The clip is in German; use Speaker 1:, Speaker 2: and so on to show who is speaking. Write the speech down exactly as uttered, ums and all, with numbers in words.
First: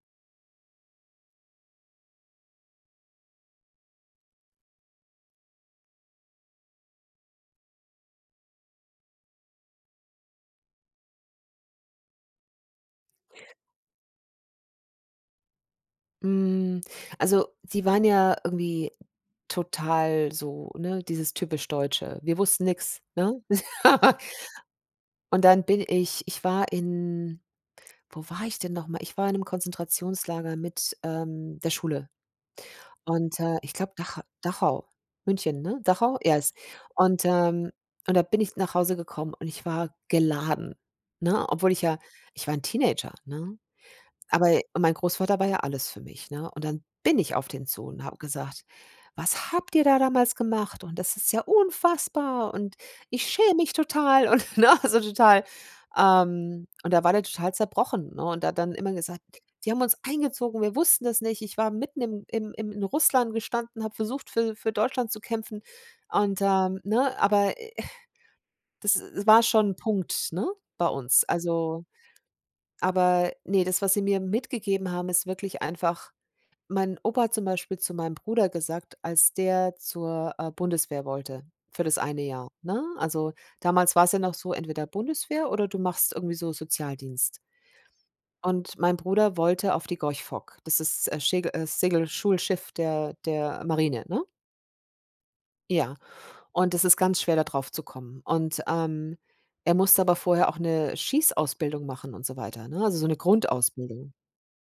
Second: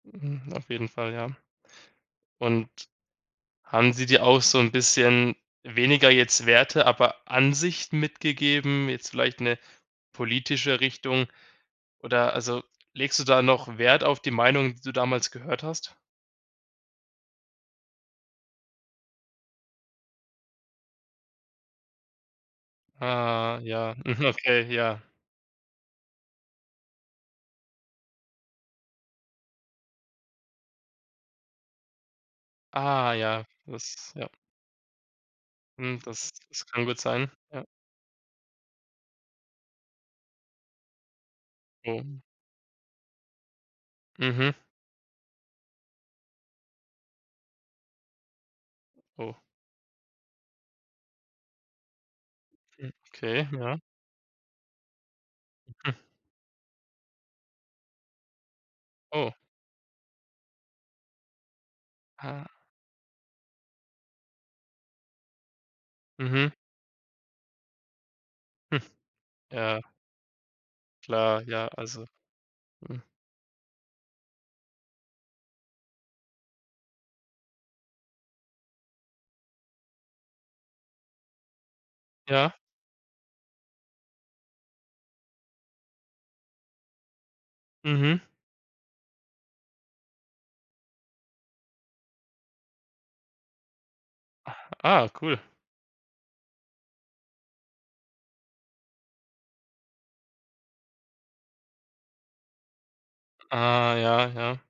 Speaker 1: Hm, auf jeden Fall, ja. Und haben sie dir auch so 'n bisschen, weniger jetzt Werte, aber Ansicht mitgegeben, jetzt vielleicht 'ne politische Richtung, oder also legst du da noch Wert auf die Meinungen, die du damals gehört hast?
Speaker 2: Hm, also, sie waren ja irgendwie total so, ne, dieses Typisch Deutsche. Wir wussten nix, ne?
Speaker 1: Ah, ja, mhm, okay, ja.
Speaker 2: Und dann bin ich ich war in wo war ich denn noch mal? Ich war in 'nem Konzentrationslager mit, ähm, der Schule.
Speaker 1: Ah
Speaker 2: Und,
Speaker 1: ja,
Speaker 2: äh, ich
Speaker 1: das
Speaker 2: glaube
Speaker 1: ist
Speaker 2: Dach
Speaker 1: ja.
Speaker 2: Dachau, München, ne?
Speaker 1: Mhm,
Speaker 2: Dachau
Speaker 1: das das kann
Speaker 2: [unintelligible]
Speaker 1: gut
Speaker 2: Und,
Speaker 1: sein, ja.
Speaker 2: ähm, und da bin ich nach Hause gekommen und ich war geladen, ne? Obwohl ich ja
Speaker 1: Oh.
Speaker 2: ich war 'n Teenager, ne?
Speaker 1: Mhm.
Speaker 2: Aber mein Großvater war ja alles für mich, ne? Und dann bin ich auf den zu und habe gesagt:
Speaker 1: Oh.
Speaker 2: „Was habt ihr da damals gemacht? Und das ist ja unfassbar und
Speaker 1: Mhm,
Speaker 2: ich
Speaker 1: okay,
Speaker 2: schäme mich
Speaker 1: ja.
Speaker 2: total und“, ne? So total,
Speaker 1: Mhm.
Speaker 2: ähm. Und da war der total zerbrochen, ne? Und hat dann immer gesagt:
Speaker 1: Oh.
Speaker 2: „Die haben uns eingezogen, wir wussten das nicht. Ich war mitten im
Speaker 1: Ah.
Speaker 2: im in Russland gestanden, habe versucht, für für Deutschland zu kämpfen“, und,
Speaker 1: Mhm.
Speaker 2: ähm, ne? Aber, äh,
Speaker 1: Hm,
Speaker 2: das das war schon 'n
Speaker 1: ja.
Speaker 2: Punkt, ne? Bei uns,
Speaker 1: Klar, ja,
Speaker 2: also
Speaker 1: also hm.
Speaker 2: aber, ne, das, was sie mir mitgegeben haben, ist wirklich einfach, mein Opa hat zum Beispiel zu meinem Bruder gesagt, als der zur, äh, Bundeswehr wollte für das eine Jahr,
Speaker 1: Ja.
Speaker 2: ne? Also, damals war's ja noch so, entweder Bundeswehr oder du machst irgendwie so Sozialdienst.
Speaker 1: Mhm.
Speaker 2: Und mein Bruder wollte auf die Gorch Fock. Das ist, äh, Schägel äh, Segelschulschiff der der Marine, ne?
Speaker 1: Ah, ah, cool.
Speaker 2: Ja, und das ist ganz schwer da draufzukommen. Und, ähm, er musste aber vorher auch 'ne Schießausbildung machen und so weiter, ne? Also, so 'ne
Speaker 1: Ah,
Speaker 2: Grundausbildung.
Speaker 1: ja, ja.